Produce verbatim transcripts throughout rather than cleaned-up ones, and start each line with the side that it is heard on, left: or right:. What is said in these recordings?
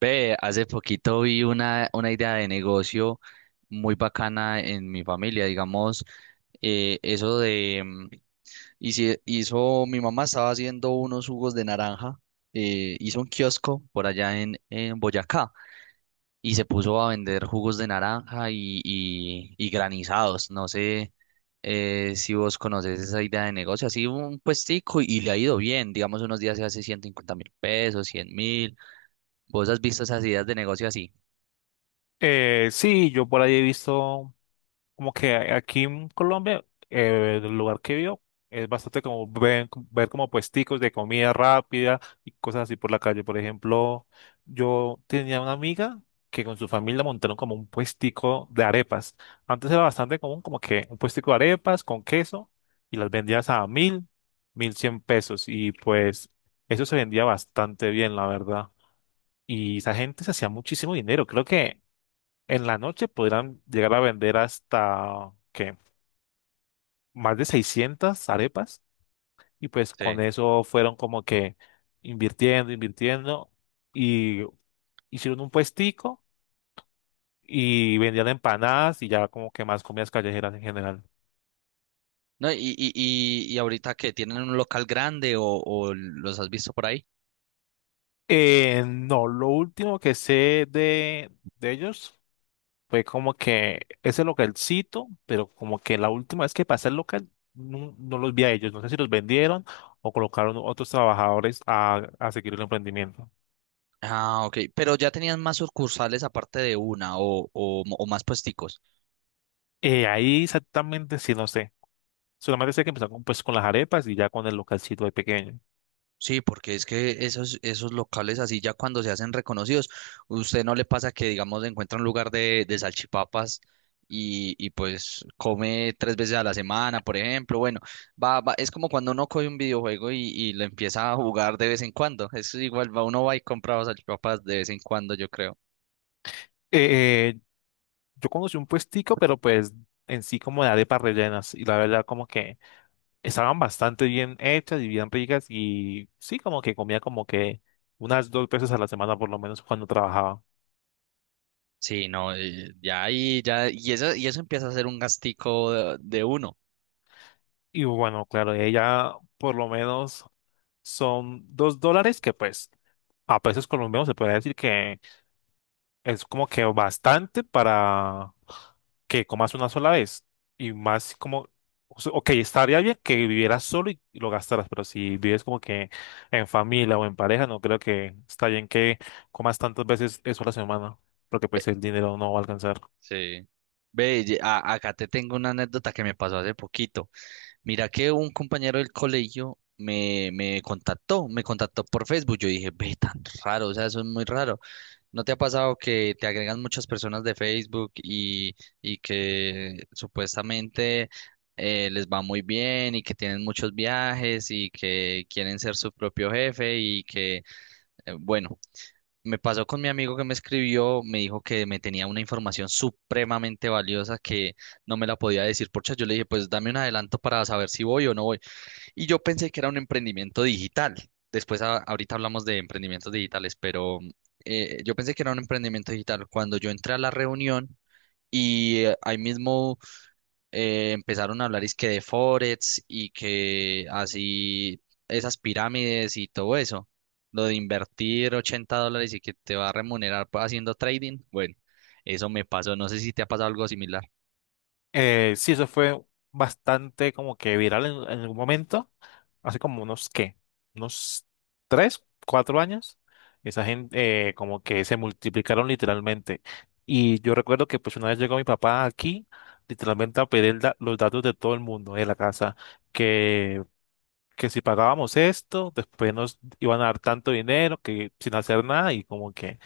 right: Ve, hace poquito vi una, una idea de negocio muy bacana en mi familia, digamos, eh, eso de, mm, y si hizo, mi mamá estaba haciendo unos jugos de naranja, eh, hizo un kiosco por allá en, en Boyacá y se puso a vender jugos de naranja y, y, y granizados, no sé. Eh, si vos conoces esa idea de negocio, así un puestico y le ha ido bien, digamos, unos días se hace ciento cincuenta mil pesos, cien mil. ¿Vos has visto esas ideas de negocio así?
left: Eh, sí, yo por ahí he visto como que a- aquí en Colombia, eh, el lugar que vio es bastante como ven- ver, como puesticos de comida rápida y cosas así por la calle. Por ejemplo, yo tenía una amiga que con su familia montaron como un puestico de arepas. Antes era bastante común como que un puestico de arepas con queso y las vendías a mil, mil cien pesos y pues eso se vendía bastante bien, la verdad. Y esa gente se hacía muchísimo dinero. Creo que en la noche podrán llegar a vender hasta, ¿qué? Más de seiscientas arepas. Y pues con
right: Sí.
left: eso fueron como que invirtiendo, invirtiendo. Y hicieron un puestico y vendían empanadas y ya como que más comidas callejeras en general.
right: No, y, y, y, y ahorita que tienen un local grande, o, ¿o los has visto por ahí?
left: Eh, no, lo último que sé de, de ellos fue como que ese localcito, pero como que la última vez que pasé el local no, no los vi a ellos. No sé si los vendieron o colocaron otros trabajadores a, a seguir el emprendimiento.
right: Ah, ok. Pero ya tenían más sucursales aparte de una, o, o, o más puesticos.
left: Eh, ahí exactamente sí, no sé. Solamente sé que empezaron con, pues, con las arepas y ya con el localcito de pequeño.
right: Sí, porque es que esos, esos locales así ya cuando se hacen reconocidos, usted no le pasa que, digamos, encuentra un lugar de, de salchipapas y, y pues come tres veces a la semana, por ejemplo. Bueno, va, va, es como cuando uno coge un videojuego y, y lo empieza a jugar de vez en cuando. Es igual, va, uno va y compra salchipapas de vez en cuando, yo creo.
left: Eh, yo conocí un puestico, pero pues en sí como de arepas rellenas. Y la verdad como que estaban bastante bien hechas y bien ricas. Y sí, como que comía como que unas dos veces a la semana por lo menos cuando trabajaba.
right: Sí, no, eh, ya ahí, ya, y eso, y eso empieza a ser un gastico de, de uno.
left: Y bueno, claro, ella por lo menos son dos dólares que pues a pesos colombianos se puede decir que es como que bastante para que comas una sola vez. Y más como, o sea, ok, estaría bien que vivieras solo y y lo gastaras, pero si vives como que en familia o en pareja, no creo que está bien que comas tantas veces eso a la semana, porque
right: Ve,
left: pues el dinero no va a alcanzar.
right: sí, ve, ye- a- acá te tengo una anécdota que me pasó hace poquito. Mira que un compañero del colegio me, me contactó, me contactó por Facebook. Yo dije, ve, tan raro, o sea, eso es muy raro. ¿No te ha pasado que te agregan muchas personas de Facebook y, y que supuestamente eh, les va muy bien y que tienen muchos viajes y que quieren ser su propio jefe y que... Eh, Bueno, me pasó con mi amigo que me escribió, me dijo que me tenía una información supremamente valiosa que no me la podía decir por chat. Yo le dije, pues dame un adelanto para saber si voy o no voy. Y yo pensé que era un emprendimiento digital. Después, a- ahorita hablamos de emprendimientos digitales, pero mm, eh, yo pensé que era un emprendimiento digital. Cuando yo entré a la reunión y eh, ahí mismo eh, empezaron a hablar es que de Forex y que así esas pirámides y todo eso, lo de invertir ochenta dólares y que te va a remunerar pa- haciendo trading, bueno, eso me pasó, no sé si te ha pasado algo similar.
left: Eh, sí, eso fue bastante como que viral en en algún momento. Hace como unos, ¿qué? Unos tres, cuatro años. Esa gente eh, como que se multiplicaron literalmente. Y yo recuerdo que pues una vez llegó mi papá aquí, literalmente a pedir da- los datos de todo el mundo de la casa, que, que si pagábamos esto, después nos iban a dar tanto dinero, que sin hacer nada y como que...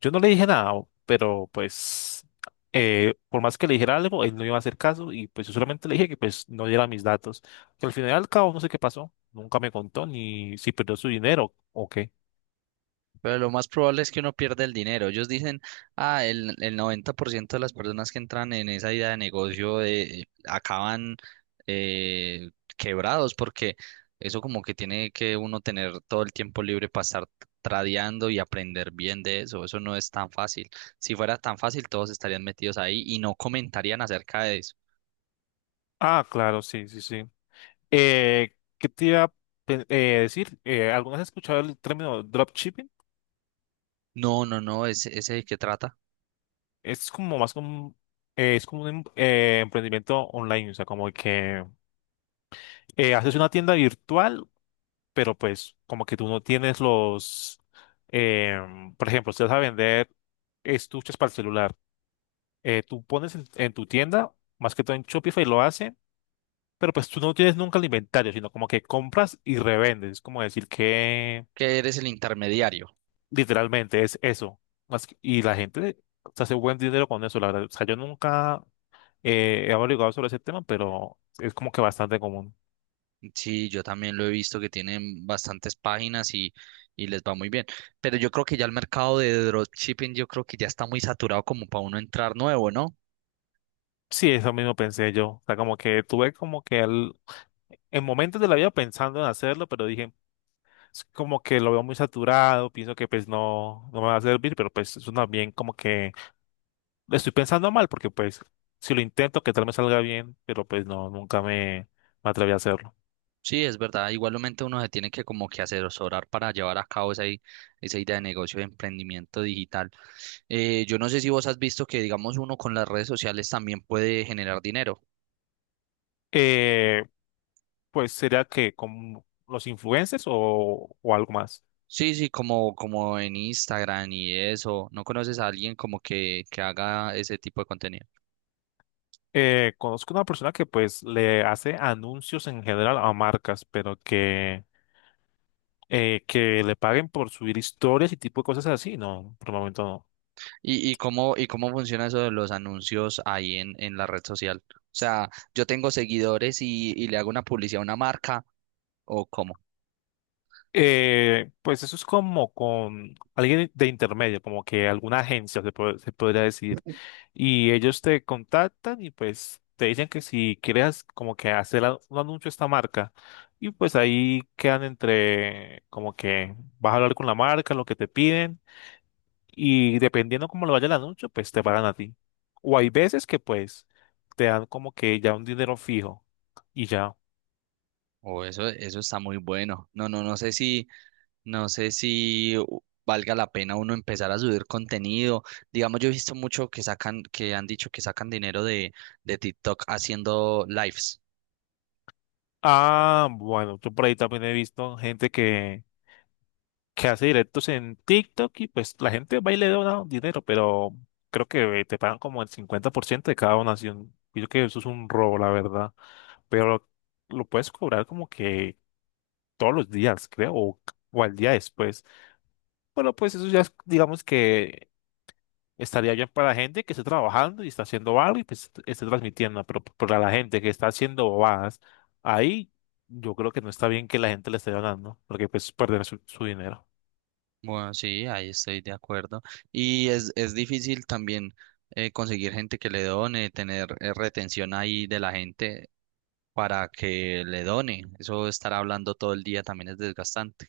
left: Yo no le dije nada, pero pues eh, por más que le dijera algo, él no iba a hacer caso y pues yo solamente le dije que pues no diera mis datos. Que al final y al cabo no sé qué pasó, nunca me contó ni si perdió su dinero o qué.
right: Pero lo más probable es que uno pierda el dinero. Ellos dicen, ah, el, el noventa por ciento de las personas que entran en esa idea de negocio eh, acaban eh, quebrados, porque eso como que tiene que uno tener todo el tiempo libre para estar tradeando y aprender bien de eso. Eso no es tan fácil. Si fuera tan fácil, todos estarían metidos ahí y no comentarían acerca de...
left: Ah, claro, sí, sí, sí. Eh, ¿qué te iba a pe- eh, decir? Eh, ¿alguna vez has escuchado el término dropshipping?
right: No, no, no, ese, ese es el que trata.
left: Es como más como, eh, es como un em- eh, emprendimiento online, o sea, como que eh, haces una tienda virtual pero pues como que tú no tienes los, em, por ejemplo, si vas a vender estuches para el celular, eh, tú pones en, en tu tienda, más que todo en Shopify lo hacen, pero pues tú no tienes nunca el inventario, sino como que compras y revendes, es como decir que
right: Que eres el intermediario.
left: literalmente es eso. Más que- y la gente se hace buen dinero con eso, la verdad. O sea, yo nunca eh, he averiguado sobre ese tema, pero es como que bastante común.
right: Sí, yo también lo he visto que tienen bastantes páginas y, y les va muy bien. Pero yo creo que ya el mercado de dropshipping, yo creo que ya está muy saturado como para uno entrar nuevo, ¿no?
left: Sí, eso mismo pensé yo. O sea, como que tuve como que el en momentos de la vida pensando en hacerlo, pero dije, es como que lo veo muy saturado, pienso que pues no, no me va a servir, pero pues es una bien como que lo estoy pensando mal, porque pues si lo intento, que tal me salga bien, pero pues no, nunca me, me atreví a hacerlo.
right: Sí, es verdad. Igualmente uno se tiene que como que asesorar para llevar a cabo esa, i- esa idea de negocio de emprendimiento digital. Eh, yo no sé si vos has visto que, digamos, uno con las redes sociales también puede generar dinero.
left: Eh, pues sería que con los influencers o, o algo más.
right: Sí, sí, como, como en Instagram y eso. ¿No conoces a alguien como que, que haga ese tipo de contenido?
left: Eh, conozco una persona que pues le hace anuncios en general a marcas, pero que, eh, que le paguen por subir historias y tipo de cosas así, no, por el momento no.
right: ¿Y, y cómo, y cómo funciona eso de los anuncios ahí en, en la red social? O sea, yo tengo seguidores y, y le hago una publicidad a una marca, ¿o cómo?
left: Eh, pues eso es como con alguien de intermedio, como que alguna agencia se, po- se podría decir. Y ellos te contactan y pues te dicen que si quieres como que hacer a- un anuncio a esta marca. Y pues ahí quedan entre como que vas a hablar con la marca, lo que te piden. Y dependiendo cómo le vaya el anuncio, pues te pagan a ti. O hay veces que pues te dan como que ya un dinero fijo y ya.
right: O eso, eso está muy bueno. No, no, no sé si no sé si u- valga la pena uno empezar a subir contenido. Digamos, yo he visto mucho que sacan, que han dicho que sacan dinero de, de TikTok haciendo lives.
left: Ah, bueno, yo por ahí también he visto gente que que hace directos en TikTok y pues la gente va y le dona dinero, pero creo que eh, te pagan como el cincuenta por ciento de cada donación. Y yo que eso es un robo, la verdad. Pero lo lo puedes cobrar como que todos los días, creo, o, o al día después. Pero pues eso ya es, digamos que estaría bien para la gente que esté trabajando y está haciendo algo y pues esté transmitiendo, pero p- para la gente que está haciendo bobadas, ahí yo creo que no está bien que la gente le esté donando, porque pues perder su su dinero.
right: Bueno, sí, ahí estoy de acuerdo. Y es, es difícil también eh, conseguir gente que le done, tener eh, retención ahí de la gente para que le done. Eso estar hablando todo el día también es desgastante.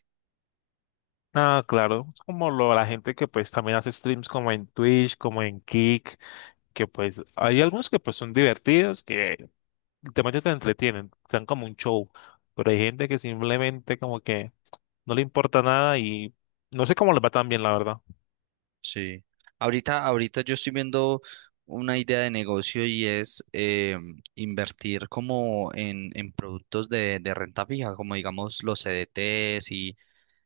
left: Ah, claro, es como lo, la gente que pues también hace streams como en Twitch, como en Kick, que pues hay algunos que pues son divertidos, que literalmente te entretienen, sean como un show, pero hay gente que simplemente como que no le importa nada y no sé cómo les va tan bien, la verdad.
right: Sí. Ahorita, ahorita yo estoy viendo una idea de negocio y es eh, invertir como en, en productos de, de renta fija, como digamos los C D Ts y,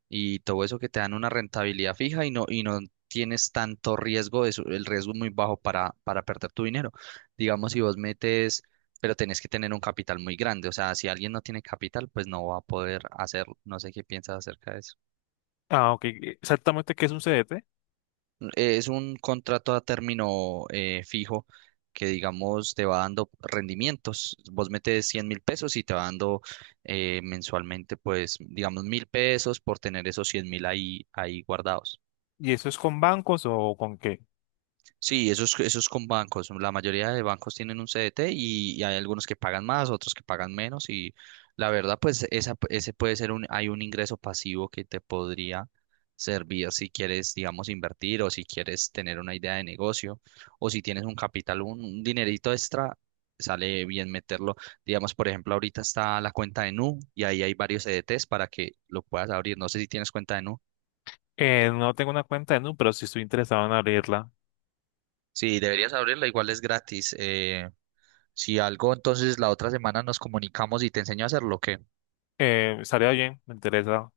right: y todo eso que te dan una rentabilidad fija y no, y no tienes tanto riesgo, eso, el riesgo es muy bajo para, para perder tu dinero. Digamos, si vos metes, pero tenés que tener un capital muy grande. O sea, si alguien no tiene capital, pues no va a poder hacerlo. No sé qué piensas acerca de eso.
left: Ah, ok, exactamente qué es un C D T
right: eh, Es un contrato a término eh, fijo que, digamos, te va dando rendimientos. Vos metes cien mil pesos y te va dando eh, mensualmente, pues, digamos, mil pesos por tener esos cien mil ahí, ahí guardados.
left: y eso es con bancos o con qué.
right: Sí, eso es, eso es con bancos. La mayoría de bancos tienen un C D T y, y hay algunos que pagan más, otros que pagan menos. Y la verdad, pues esa, ese puede ser un, hay un ingreso pasivo que te podría servir si quieres, digamos, invertir o si quieres tener una idea de negocio o si tienes un capital, un, un dinerito extra, sale bien meterlo. Digamos, por ejemplo, ahorita está la cuenta de Nu y ahí hay varios C D Ts para que lo puedas abrir. No sé si tienes cuenta de Nu.
left: Eh, no tengo una cuenta en Nu, pero sí estoy interesado en abrirla.
right: Sí, deberías abrirla, igual es gratis. Eh, Si algo, entonces la otra semana nos comunicamos y te enseño a hacerlo, ¿ok?
left: Eh, estaría bien, me interesa.